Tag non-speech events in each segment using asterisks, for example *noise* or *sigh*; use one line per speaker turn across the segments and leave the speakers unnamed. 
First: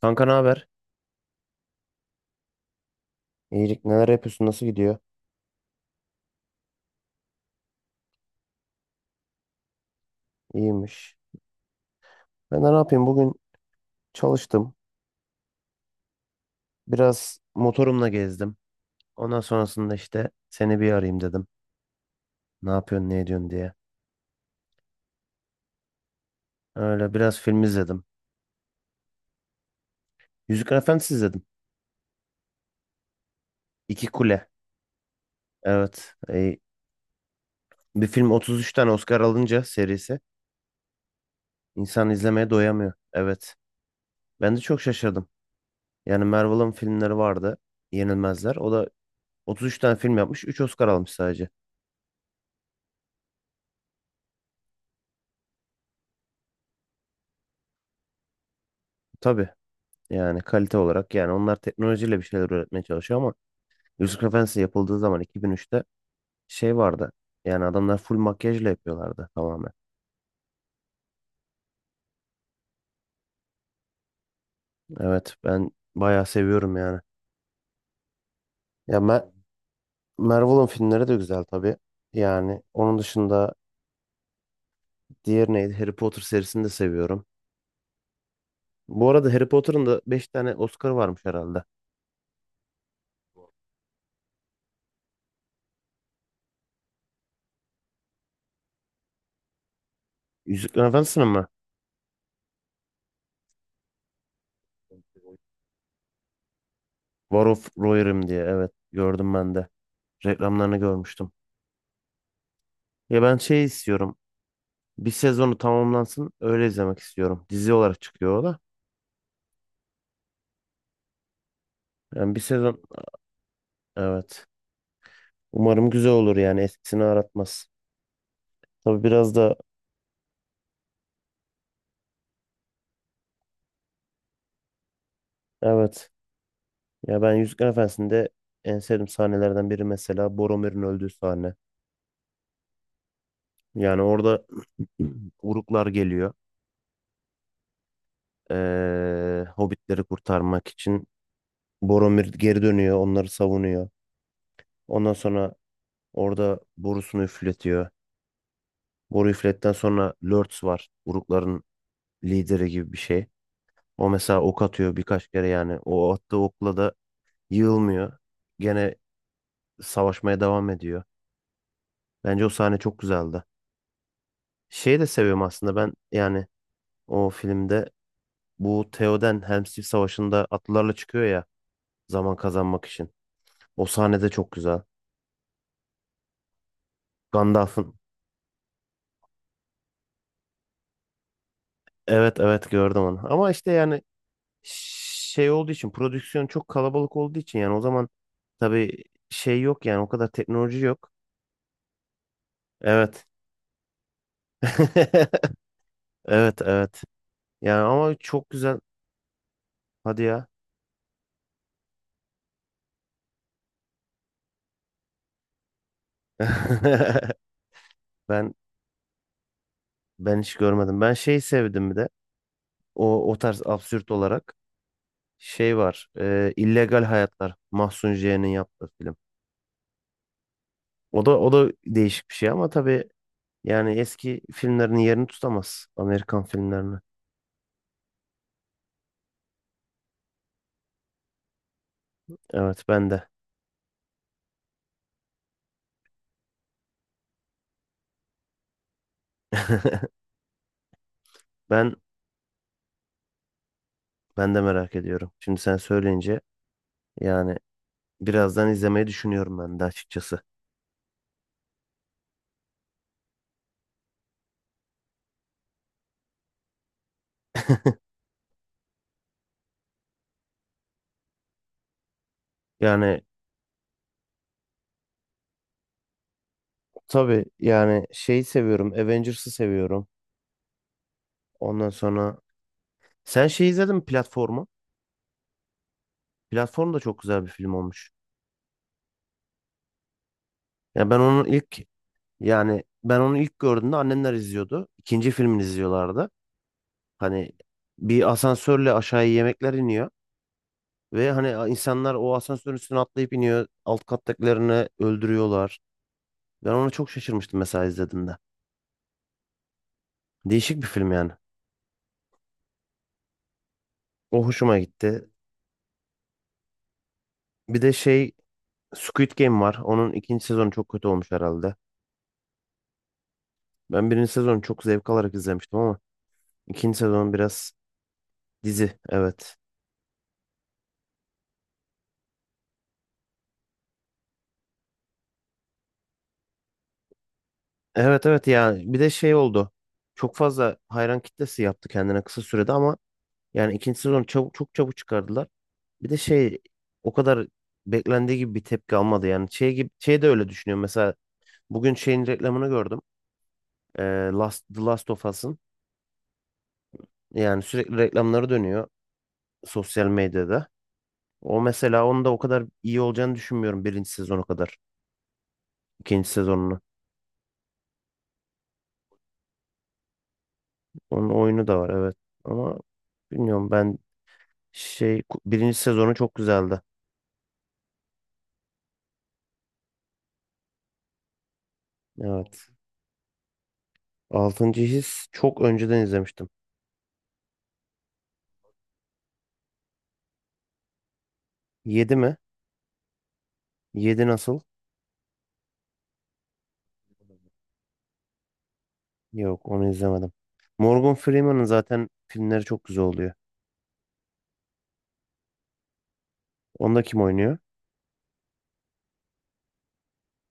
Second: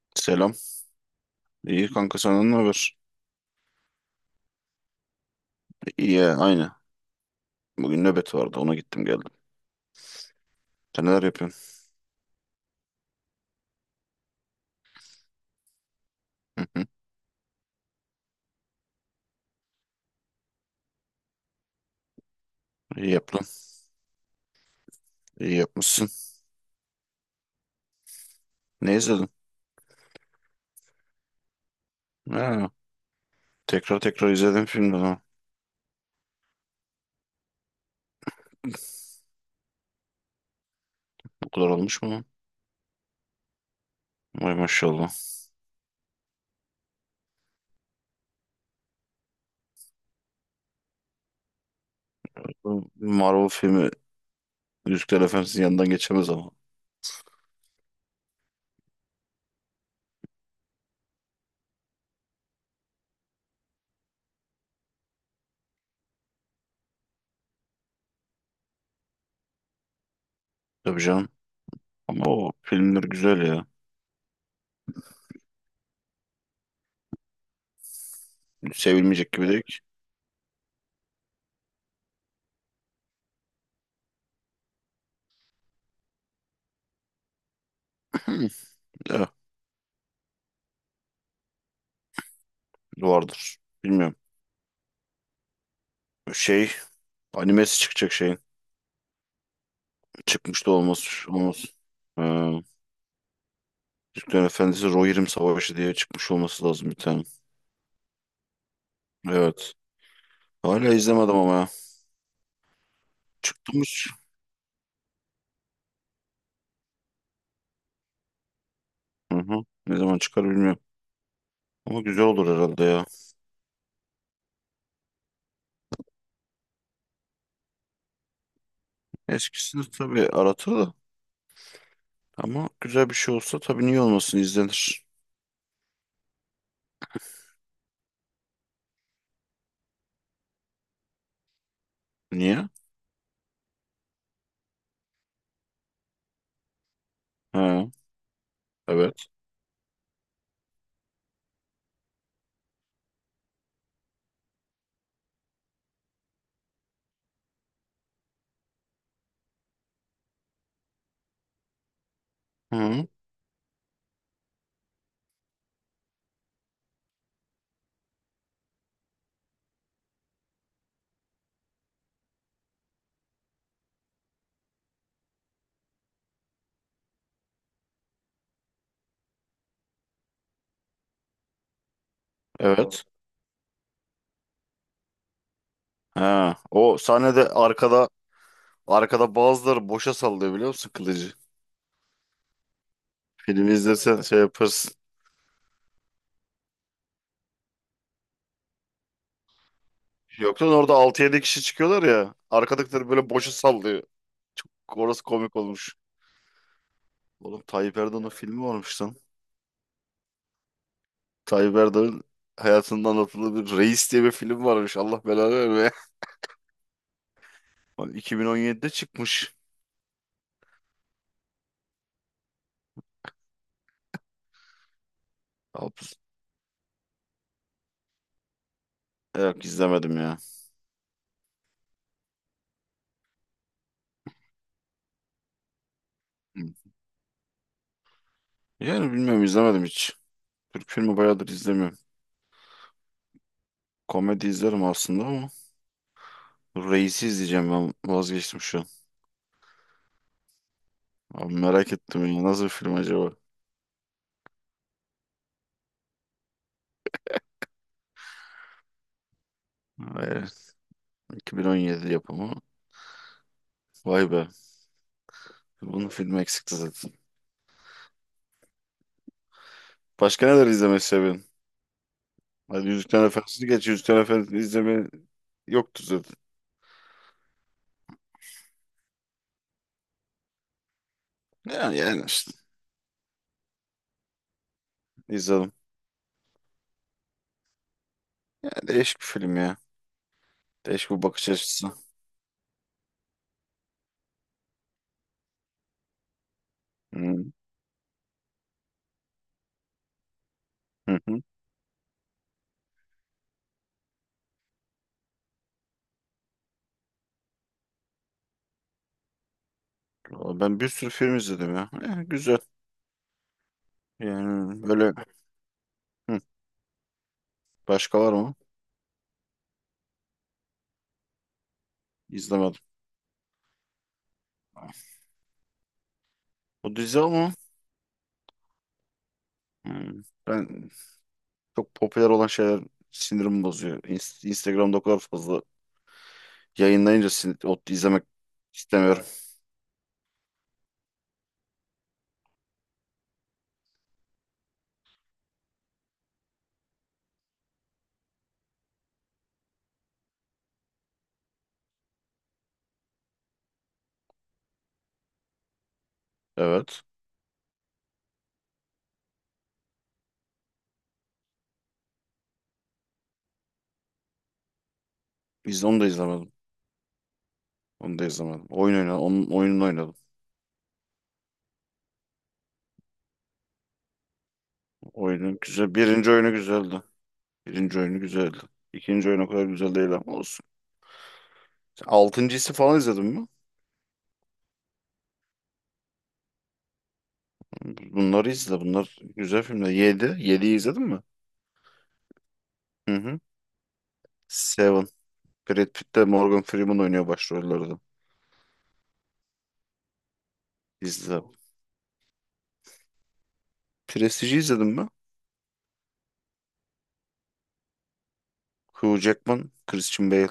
Kanka, ne
Selam.
haber?
İyi kanka senden ne haber?
İyilik, neler yapıyorsun? Nasıl gidiyor?
İyi ya, aynı. Bugün nöbet vardı ona gittim geldim. Sen
İyiymiş.
neler yapıyorsun?
Ben de ne yapayım? Bugün çalıştım.
Hı hı.
Biraz motorumla gezdim. Ondan sonrasında işte seni bir arayayım dedim. Ne yapıyorsun,
İyi
ne
yaptın.
ediyorsun diye.
İyi yapmışsın.
Öyle biraz film izledim.
Ne izledin?
Yüzükler Efendisi izledim.
Ha, tekrar
İki
tekrar
Kule.
izledim filmden ha.
Evet. Bir film 33 tane Oscar alınca serisi
Bu kadar olmuş
insan
mu lan?
izlemeye doyamıyor. Evet.
Vay
Ben de çok
maşallah.
şaşırdım. Yani Marvel'ın filmleri vardı. Yenilmezler. O da 33 tane film yapmış. Üç Oscar almış sadece.
Bu Marvel filmi Yüzükler Efendisi'nin yanından geçemez ama.
Tabii. Yani kalite olarak, yani onlar teknolojiyle bir şeyler üretmeye çalışıyor ama Yusuf Efendisi yapıldığı zaman, 2003'te, şey vardı. Yani adamlar full makyajla yapıyorlardı tamamen.
Tabii canım. Ama o filmler güzel ya.
Evet, ben bayağı seviyorum yani. Ya Ma-
Sevilmeyecek gibi değil ki.
Marvel'ın filmleri de güzel tabii. Yani onun dışında diğer neydi? Harry Potter serisini de seviyorum.
*clears throat* Hı,
Bu
eh,
arada Harry Potter'ın da 5 tane Oscar varmış herhalde.
vardır. Bilmiyorum. Şey animesi çıkacak şeyin. Çıkmış da
Yüzüklerin
olmaz.
Efendisi'nin mi?
Olmaz. Türklerin Efendisi Rohirrim Savaşı diye çıkmış olması lazım bir tane.
War of Rohirrim diye, evet, gördüm ben de.
Evet.
Reklamlarını
Hala
görmüştüm.
izlemedim ama ya.
Ya ben şey
Çıkmış.
istiyorum. Bir sezonu tamamlansın. Öyle izlemek istiyorum. Dizi olarak çıkıyor o da.
Hı hı. Ne zaman çıkar bilmiyorum. Ama güzel
Yani bir
olur
sezon,
herhalde ya.
evet. Umarım güzel olur, yani eskisini aratmaz. Tabii biraz da
Eskisini tabii aratır da. Ama güzel bir şey olsa tabii niye olmasın izlenir.
evet. Ya ben Yüzükler Efendisi'nde en sevdiğim sahnelerden biri mesela Boromir'in öldüğü sahne.
Niye?
Yani orada *clears throat* Uruklar geliyor.
Ha, evet.
Hobbitleri kurtarmak için Boromir geri dönüyor, onları savunuyor. Ondan sonra orada borusunu üfletiyor. Boru üfletten sonra Lurtz var. Urukların lideri gibi bir
Hı,
şey. O mesela ok atıyor birkaç kere yani. O attığı okla da yığılmıyor. Gene savaşmaya devam ediyor. Bence o sahne çok güzeldi. Şeyi de seviyorum aslında ben, yani o filmde bu Theoden Helm's Deep Savaşı'nda atlılarla çıkıyor ya, zaman kazanmak
evet.
için. O sahne de çok güzel.
Ha, o sahnede
Gandalf'ın,
arkada bazıları boşa sallıyor biliyor musun kılıcı?
evet evet, gördüm onu. Ama işte
Filmi
yani
izlesen şey yaparsın.
şey olduğu için, prodüksiyon çok kalabalık olduğu için, yani o zaman tabii şey yok, yani o kadar
Yoksa
teknoloji
orada
yok.
6-7 kişi çıkıyorlar ya. Arkadakileri
Evet.
böyle boşa sallıyor. Çok orası komik olmuş.
*laughs* Evet, evet.
Oğlum
Yani
Tayyip
ama
Erdoğan'ın
çok
filmi
güzel.
varmış lan.
Hadi ya.
Tayyip Erdoğan'ın hayatında anlatılı bir Reis diye bir film varmış. Allah belanı vermeye.
*laughs*
*laughs* Bak
Ben
2017'de çıkmış.
ben hiç görmedim. Ben şey sevdim bir de. O o tarz absürt olarak şey var.
Hapus.
İllegal Hayatlar. Mahsun J'nin yaptığı film.
Yok izlemedim ya.
O da değişik bir şey ama tabii, yani eski filmlerin yerini tutamaz. Amerikan
Hı.
filmlerini.
Yani bilmiyorum izlemedim hiç. Türk filmi bayağıdır izlemiyorum.
Evet, ben de.
Komedi izlerim aslında ama Reis'i izleyeceğim ben vazgeçtim şu an.
*laughs*
Abi merak
Ben
ettim ya nasıl bir film acaba?
ben de merak ediyorum. Şimdi sen söyleyince, yani birazdan izlemeyi düşünüyorum ben de açıkçası.
Evet, 2017 yapımı. Vay be. Bunun filmi eksikti zaten.
*laughs*
Başka neler izlemeyi seviyorsun? Hadi
Yani
Yüzüklerin Efendisi'ni geç. Yüzüklerin Efendisi'ni izleme yoktu zaten.
tabii, yani şeyi seviyorum. Avengers'ı seviyorum. Ondan
Ya yani
sonra
işte
sen şey izledin mi, platformu?
izledim.
Platform da çok güzel bir film olmuş.
Ya değişik bir film ya.
Ya
Değişik
ben
bir
onu
bakış
ilk
açısı.
ben onu ilk gördüğümde annemler izliyordu. İkinci filmini izliyorlardı.
Hı
Hani bir asansörle aşağıya yemekler iniyor
hı.
ve
Hı.
hani insanlar o asansörün üstüne atlayıp iniyor. Alt kattakilerini öldürüyorlar. Ben ona çok şaşırmıştım mesela izlediğimde.
Valla ben
Değişik bir
bir sürü
film yani.
film izledim ya. Ya güzel.
O hoşuma
Yani böyle
gitti.
hı.
Bir de
Başka
şey,
var mı?
Squid Game var. Onun ikinci sezonu çok kötü olmuş herhalde.
İzlemedim.
Ben birinci sezonu çok zevk alarak izlemiştim ama
O
ikinci
dizi
sezon
ama
biraz... Dizi, evet.
hı. Ben çok popüler olan şeyler sinirimi bozuyor. Instagram'da o kadar fazla yayınlayınca o izlemek
Evet evet, yani bir de
istemiyorum.
şey oldu. Çok fazla hayran kitlesi yaptı kendine kısa sürede ama yani ikinci sezonu çabuk, çok çabuk çıkardılar. Bir de şey, o kadar beklendiği gibi bir tepki almadı yani. Şey gibi, şey de öyle düşünüyorum. Mesela bugün şeyin reklamını gördüm. Ee, The Last of Us'ın,
Evet.
yani sürekli reklamları dönüyor sosyal medyada. O mesela, onun da o kadar iyi olacağını düşünmüyorum birinci sezonu kadar.
Onu da
İkinci
izlemedim.
sezonunu.
Onu da izlemedim. Oyun oynadım. Onun oyununu oynadım.
Onun oyunu da var, evet. Ama bilmiyorum ben. Şey
Oyunun
birinci
güzel.
sezonu
Birinci
çok
oyunu
güzeldi.
güzeldi. Birinci oyunu güzeldi. İkinci oyun o kadar güzel değil ama olsun. Sen
Evet.
Altıncısı falan izledin mi?
Altıncı His çok önceden izlemiştim.
Bunları izle. Bunlar güzel filmler. Yedi. Yediyi izledin mi?
Yedi mi?
Hı hı.
Yedi nasıl?
Seven. Brad Pitt de Morgan Freeman oynuyor başrollerde.
Yok, onu izlemedim. Morgan
İzle.
Freeman'ın zaten filmleri çok güzel oluyor.
Prestige'i izledin mi?
Onda kim oynuyor?
Hugh Jackman, Christian Bale.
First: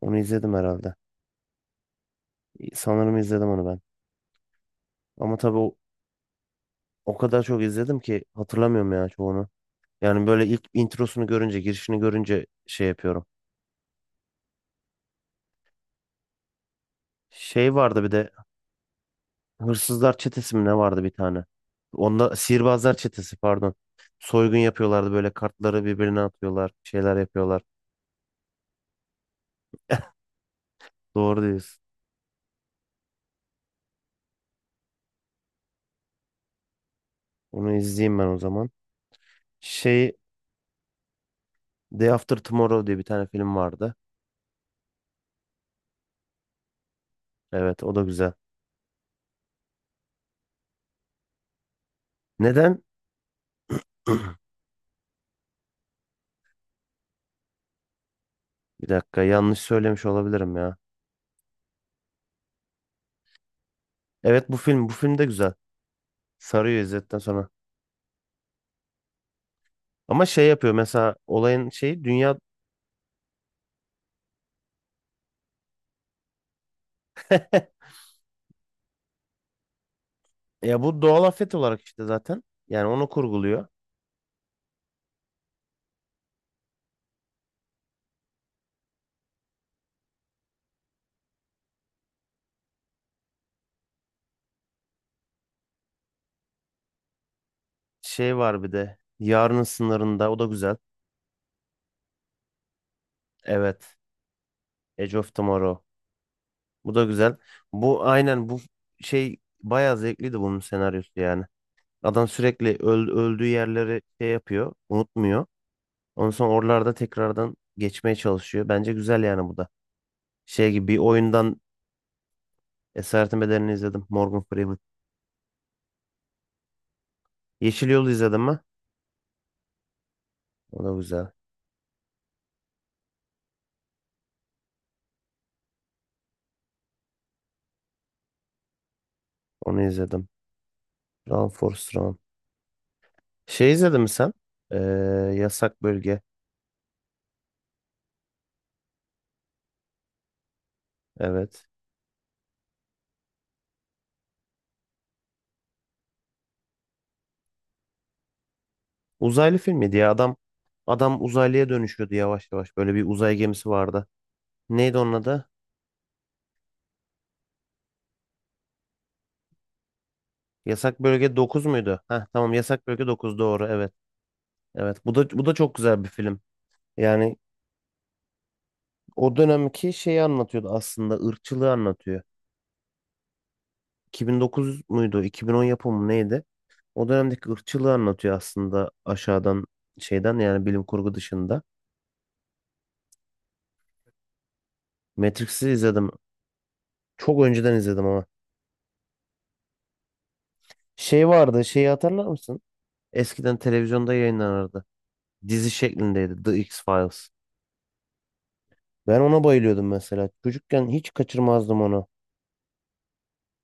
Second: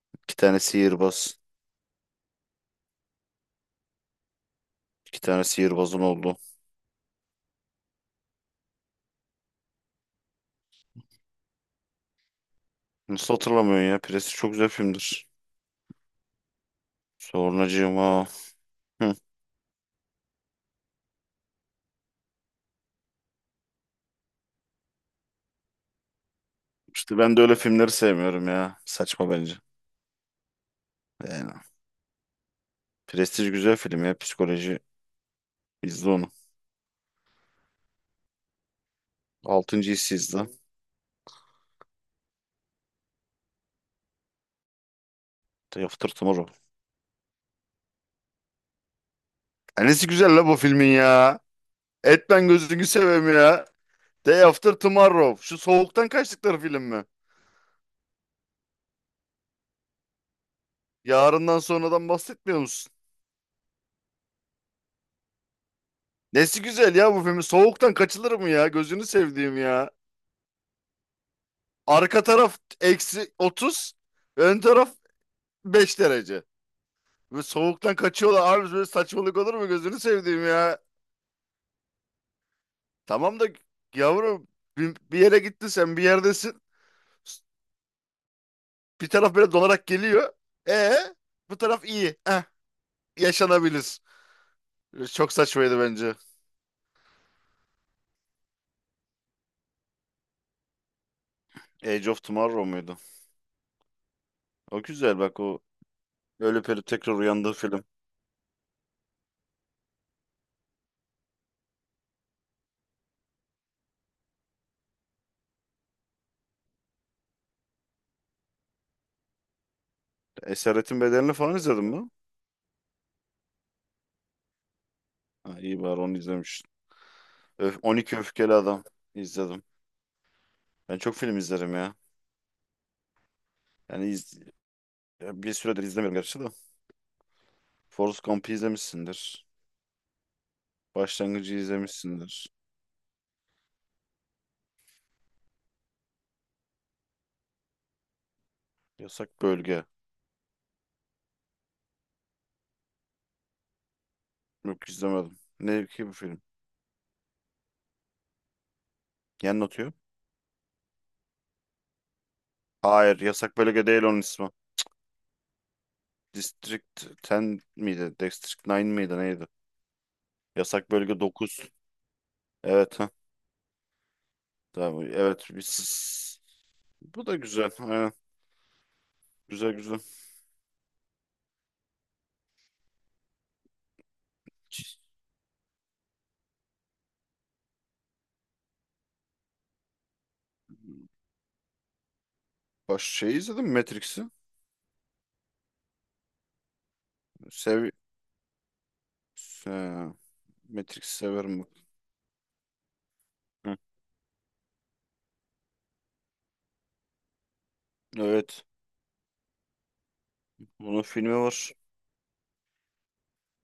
Onu
İki
izledim
tane
herhalde.
sihirbaz.
Sanırım izledim onu ben.
İki
Ama
tane
tabii o,
sihirbazın oldu.
o kadar çok izledim ki hatırlamıyorum ya çoğunu. Yani böyle ilk introsunu görünce, girişini görünce şey yapıyorum.
Nasıl hatırlamıyorsun ya? Prestige çok güzel filmdir.
Şey
Sonracığım
vardı bir
ha.
de,
Hı.
Hırsızlar çetesi mi ne vardı bir tane? Onda sihirbazlar çetesi, pardon. Soygun yapıyorlardı böyle, kartları birbirine atıyorlar, şeyler
İşte ben de öyle
yapıyorlar.
filmleri sevmiyorum ya. Saçma bence.
Doğru
Yani.
diyorsun.
Prestige güzel film ya. Psikoloji. İzle onu.
Onu izleyeyim ben o zaman.
Altıncı
Şey,
hissizdi.
Day After Tomorrow diye bir tane film vardı.
Day After Tomorrow.
Evet, o da güzel.
Nesi güzel la bu filmin ya. Etmen
Neden?
gözünü seveyim ya.
*clears throat*
Day After Tomorrow. Şu soğuktan kaçtıkları film mi?
Bir dakika, yanlış söylemiş olabilirim ya.
Yarından sonradan bahsetmiyor musun?
Evet, bu film de güzel.
Nesi
Sarıyor
güzel ya
izledikten
bu filmin.
sonra.
Soğuktan kaçılır mı ya? Gözünü sevdiğim ya.
Ama şey yapıyor mesela, olayın şeyi,
Arka
dünya
taraf eksi 30. Ön taraf 5 derece. Ve
*laughs*
soğuktan kaçıyorlar. Abi böyle saçmalık olur mu? Gözünü sevdiğim ya.
ya, bu doğal afet olarak işte zaten. Yani onu
Tamam da
kurguluyor.
yavrum bir yere gittin sen bir yerdesin. Bir taraf böyle donarak geliyor. E Bu taraf iyi. Yaşanabilir. Çok saçmaydı bence.
Şey var bir de. Yarının Sınırında. O da güzel.
Age of Tomorrow muydu?
Evet.
O
Edge
güzel
of
bak o
Tomorrow.
ölüp ölüp
Bu da
tekrar
güzel.
uyandığı film.
Bu şey, bayağı zevkliydi bunun senaryosu yani. Adam sürekli öldüğü yerleri şey yapıyor. Unutmuyor. Ondan sonra oralarda tekrardan geçmeye çalışıyor. Bence güzel yani bu da. Şey gibi bir
Esaretin Bedeli'ni falan
oyundan.
izledin mi?
Esaretin Bedeli'ni izledim. Morgan Freeman.
Ha, iyi bari onu izlemişsin. Öf,
Yeşil Yol'u
12
izledim
Öfkeli
mi?
Adam izledim.
O da
Ben çok
güzel.
film izlerim ya. Yani ya bir süredir izlemiyorum gerçi de. Forrest Gump'ı izlemişsindir.
Onu izledim. Run
Başlangıcı
Forrest Run.
izlemişsindir.
Şey izledin mi sen? Ee, Yasak Bölge.
Yasak Bölge.
Evet.
Yok izlemedim. Ne ki bu film?
Uzaylı
Yer
filmi
atıyor.
diye, adam uzaylıya dönüşüyordu yavaş yavaş. Böyle bir
Hayır,
uzay
Yasak
gemisi
Bölge değil
vardı.
onun ismi.
Neydi onun adı?
District 10 miydi? District 9 miydi? Neydi? Yasak
Yasak
bölge
Bölge dokuz
9.
muydu? Heh, tamam, Yasak
Evet
Bölge
ha.
dokuz doğru, evet.
Tamam.
Evet, bu da
Evet.
bu da çok güzel bir
Biz...
film.
Bu da
Yani
güzel. Aynen.
o
Güzel
dönemki
güzel.
şeyi anlatıyordu, aslında ırkçılığı anlatıyor. 2009 muydu, 2010 yapımı mı, neydi? O dönemdeki ırkçılığı anlatıyor aslında, aşağıdan şeyden, yani bilim kurgu dışında.
Şey izledim mi Matrix'i.
Matrix'i izledim. Çok önceden
Sev...
izledim ama.
Se- Matrix'i
Şey
severim
vardı,
bak.
şeyi hatırlar mısın? Eskiden
Hı.
televizyonda yayınlanırdı. Dizi şeklindeydi, The X-Files.
Evet.
Ben ona bayılıyordum mesela. Çocukken
Onun
hiç
filmi var.
kaçırmazdım onu.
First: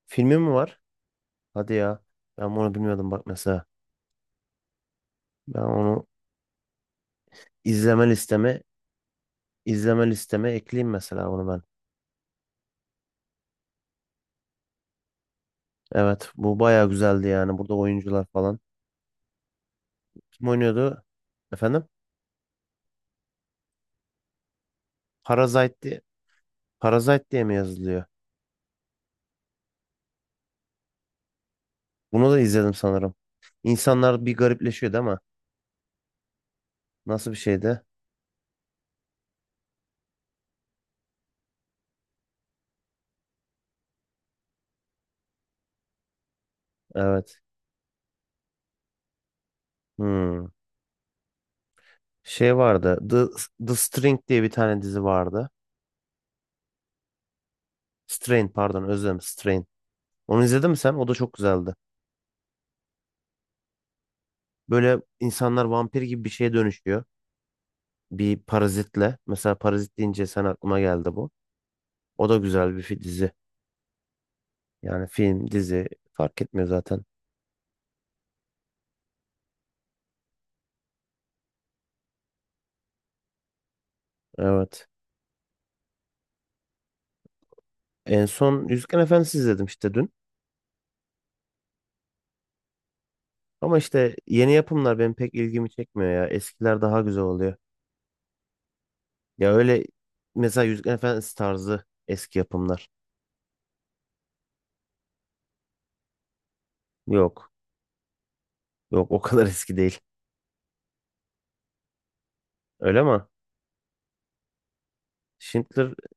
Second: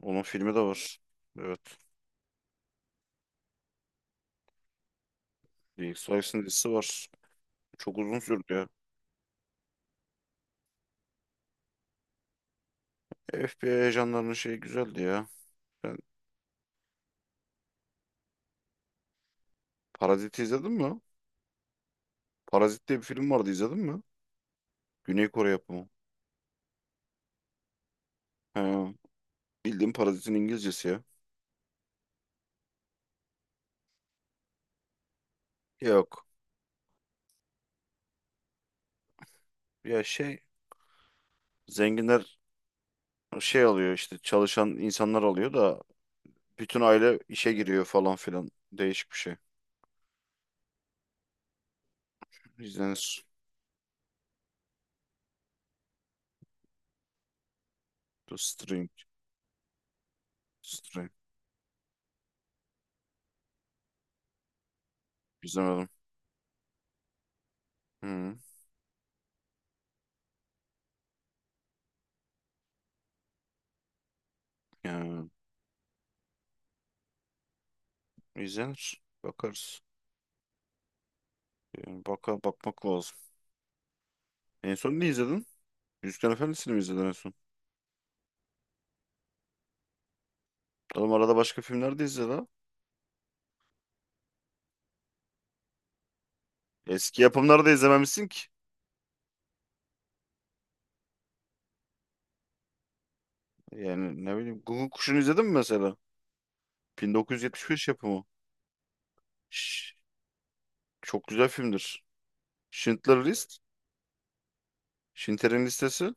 Onun
Filmi mi
filmi de
var?
var.
Hadi
Evet.
ya. Ben onu bilmiyordum bak mesela. Ben
X
onu
Files'in dizisi var. Çok
izleme
uzun sürdü
listeme
ya.
izleme listeme ekleyeyim mesela bunu ben.
FBI ajanlarının şeyi güzeldi ya. Ben
Evet, bu bayağı güzeldi yani. Burada oyuncular falan.
Parazit'i
Kim
izledin mi?
oynuyordu? Efendim?
Parazit diye bir film vardı izledin mi? Güney Kore
Parasite
yapımı.
diye, Parasite diye, mi yazılıyor?
He. Bildiğim parazitin İngilizcesi ya.
Bunu da izledim sanırım. İnsanlar bir garipleşiyordu ama
Yok.
nasıl bir şeydi?
Ya şey zenginler şey alıyor işte çalışan insanlar alıyor da bütün aile
Evet.
işe giriyor falan filan. Değişik bir şey.
Hmm. Şey vardı.
İzlenir.
The String diye bir tane dizi vardı.
The
Strain, pardon,
String.
özlem Strain. Onu izledin mi sen? O
String.
da çok güzeldi. Böyle insanlar
İzlemedim.
vampir gibi bir şeye dönüşüyor.
Hı.
Bir parazitle. Mesela parazit deyince sen, aklıma geldi bu. O da güzel bir dizi. Yani
Yani
film, dizi fark etmiyor zaten.
izlenir. Bakarız. Yani bakmak lazım. En
Evet.
son ne izledin? Yüzüklerin Efendisi'ni mi izledin en son?
En son Yüzüklerin Efendisi izledim işte dün.
Oğlum arada başka filmler de izle la.
Ama işte yeni yapımlar benim pek ilgimi çekmiyor ya. Eskiler daha güzel
Eski
oluyor.
yapımları da izlememişsin ki.
Ya öyle, mesela Yüzüklerin Efendisi tarzı eski yapımlar.
Yani ne bileyim Guguk Kuşu'nu izledin mi mesela?
Yok.
1975 yapımı.
Yok, o kadar *laughs*
Şş,
eski değil.
çok güzel filmdir.
Öyle mi?
Schindler List. Schindler'in
Schindler,
listesi.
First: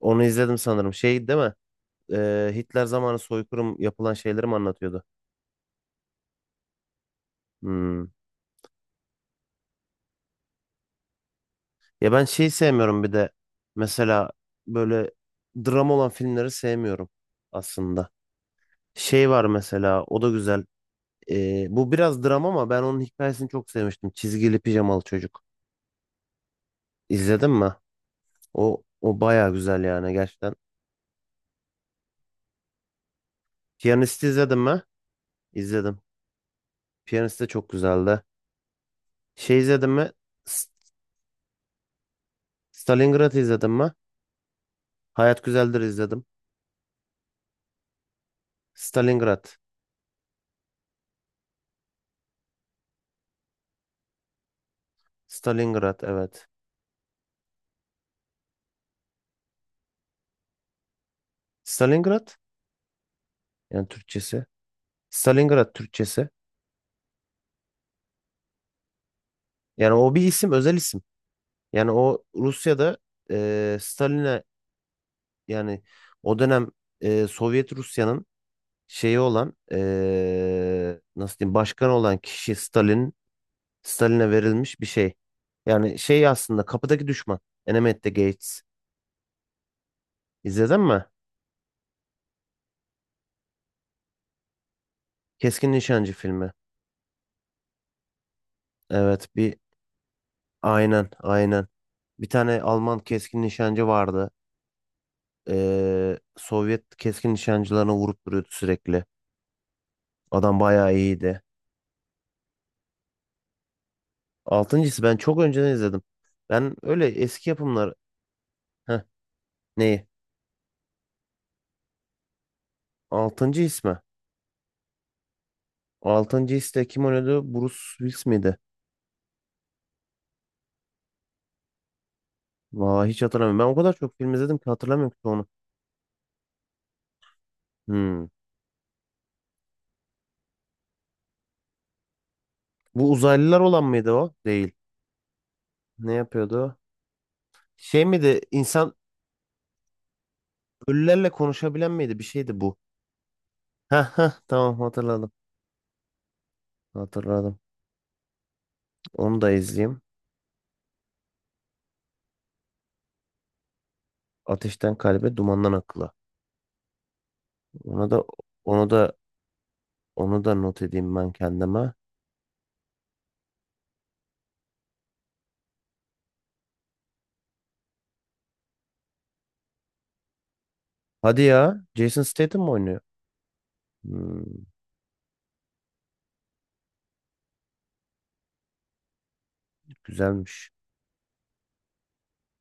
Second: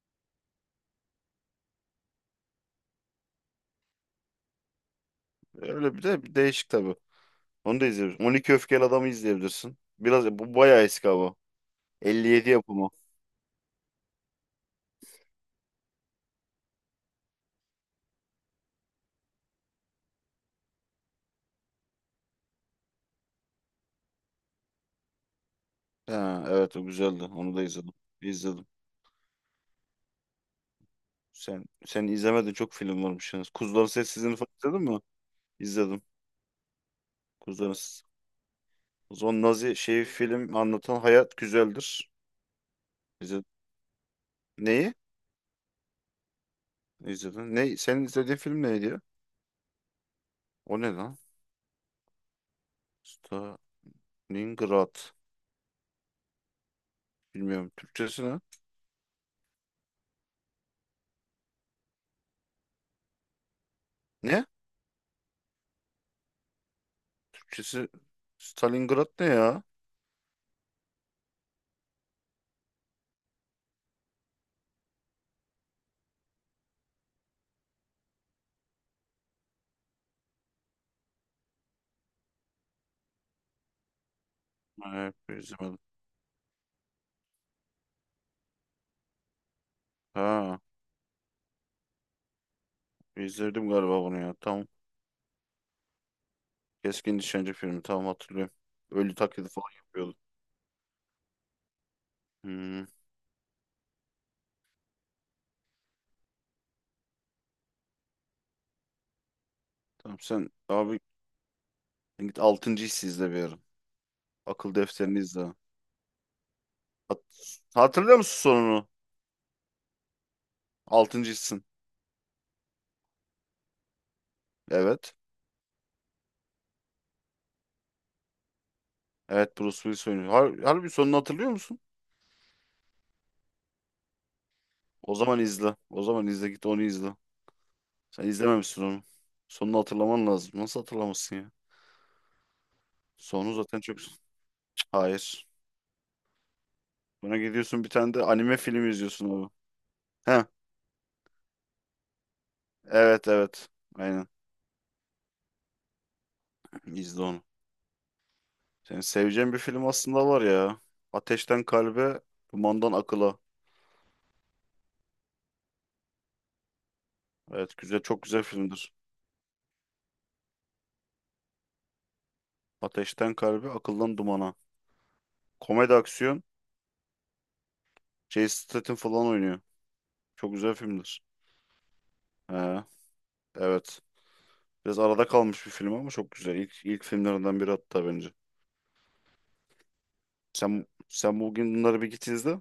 onu izledim sanırım. Şey değil mi? Hitler zamanı soykırım yapılan şeyleri mi anlatıyordu?
Öyle bir de bir değişik tabii. Onu da
Hmm.
izleyebilirsin. 12 Öfkeli Adam'ı izleyebilirsin. Biraz bu bayağı eski abi.
Ya ben
elli
şeyi
yedi yapımı.
sevmiyorum bir de, mesela böyle dram olan filmleri sevmiyorum aslında. Şey var mesela, o da güzel. Bu biraz dram ama ben onun hikayesini çok sevmiştim. Çizgili Pijamalı Çocuk.
Ha, evet o güzeldi.
İzledin
Onu da
mi?
izledim. İzledim.
O o baya güzel yani, gerçekten.
Sen izlemedin çok film varmış yalnız. Kuzuların
Piyanist'i
Sessizliğini falan
izledin mi?
izledin mi?
İzledim.
İzledim.
Piyanist de çok
Kuzuların Sessizliğini.
güzeldi.
O zaman
Şey
Nazi
izledin
şeyi
mi?
film
S-
anlatan hayat güzeldir.
Stalingrad
İzledim.
izledin mi?
Neyi?
Hayat Güzeldir izledim.
İzledin. Ne? Senin izlediğin film neydi ya?
Stalingrad.
O ne lan? Stalingrad.
Stalingrad, evet.
Bilmiyorum. Türkçesi ne?
Stalingrad, yani
Ne?
Türkçesi. Stalingrad Türkçesi.
Türkçesi Stalingrad ne ya?
Yani o bir isim, özel isim. Yani o Rusya'da Stalin'e, yani o dönem, Sovyet Rusya'nın şeyi olan, nasıl diyeyim, başkanı olan kişi Stalin'e verilmiş bir
Ha,
şey.
hep izlemedim.
Yani şey aslında, kapıdaki düşman. Enemy at the Gates.
Ha,
İzledin mi?
bir izledim galiba bunu ya. Tamam.
Keskin Nişancı filmi.
Keskin Nişancı filmi. Tamam hatırlıyorum. Ölü
Evet,
taklidi
bir,
falan yapıyordu.
aynen aynen. Bir tane
Hmm.
Alman keskin nişancı vardı. Sovyet keskin nişancılarına vurup duruyordu sürekli.
Tamam sen
Adam bayağı
abi
iyiydi.
git altıncı hissi izle bir ara. Akıl
Altıncı His ben
defterini
çok
izle.
önceden izledim. Ben öyle
Hat
eski yapımlar...
Hatırlıyor musun sonunu?
Heh, neyi?
Altıncı hissin.
Altıncı His mi?
Evet.
Altıncı His'te kim oynuyordu? Bruce Willis miydi?
Evet Bruce Willis oynuyor. Harbi sonunu hatırlıyor musun?
Vay, hiç hatırlamıyorum. Ben o kadar çok film izledim ki hatırlamıyorum
O
ki
zaman
onu.
izle. O zaman izle git onu izle.
Hmm.
Sen izlememişsin onu. Sonunu hatırlaman lazım. Nasıl hatırlamazsın ya?
Bu
Sonu
uzaylılar
zaten
olan
çok...
mıydı o? Değil.
Hayır.
Ne yapıyordu o?
Buna gidiyorsun bir
Şey
tane de
miydi?
anime film
İnsan
izliyorsun abi. Heh,
ölülerle konuşabilen miydi? Bir şeydi bu.
evet evet.
Heh,
Aynen.
heh, tamam, hatırladım.
İzle onu.
Hatırladım.
Senin
Onu da
seveceğin bir film
izleyeyim.
aslında var ya. Ateşten Kalbe, Dumandan Akıla.
Ateşten Kalbe, Dumandan Akla.
Evet güzel
Onu da
çok güzel
onu
filmdir.
da onu da not edeyim ben kendime.
Ateşten Kalbe, Akıldan Dumana. Komedi aksiyon. Jason Statham falan oynuyor. Çok güzel filmdir.
Hadi ya. Jason Statham mı
He,
oynuyor?
evet.
Hmm,
Biraz arada kalmış bir film ama çok güzel. İlk filmlerinden biri hatta bence.
güzelmiş.
Sen bugün bunları bir git izle.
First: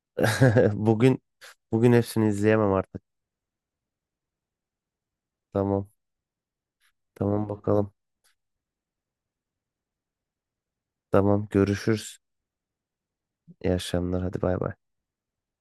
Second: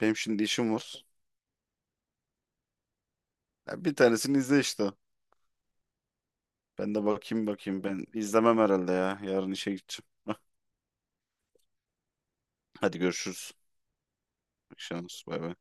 Benim şimdi
*laughs*
işim var.
Bugün bugün hepsini izleyemem artık.
Ya bir tanesini izle işte.
Tamam.
Ben de bakayım
Tamam,
bakayım.
bakalım.
Ben izlemem herhalde ya. Yarın işe gideceğim.
Tamam, görüşürüz.
Hadi görüşürüz.
İyi akşamlar. Hadi, bay bay.
İyi şans. Bay bay.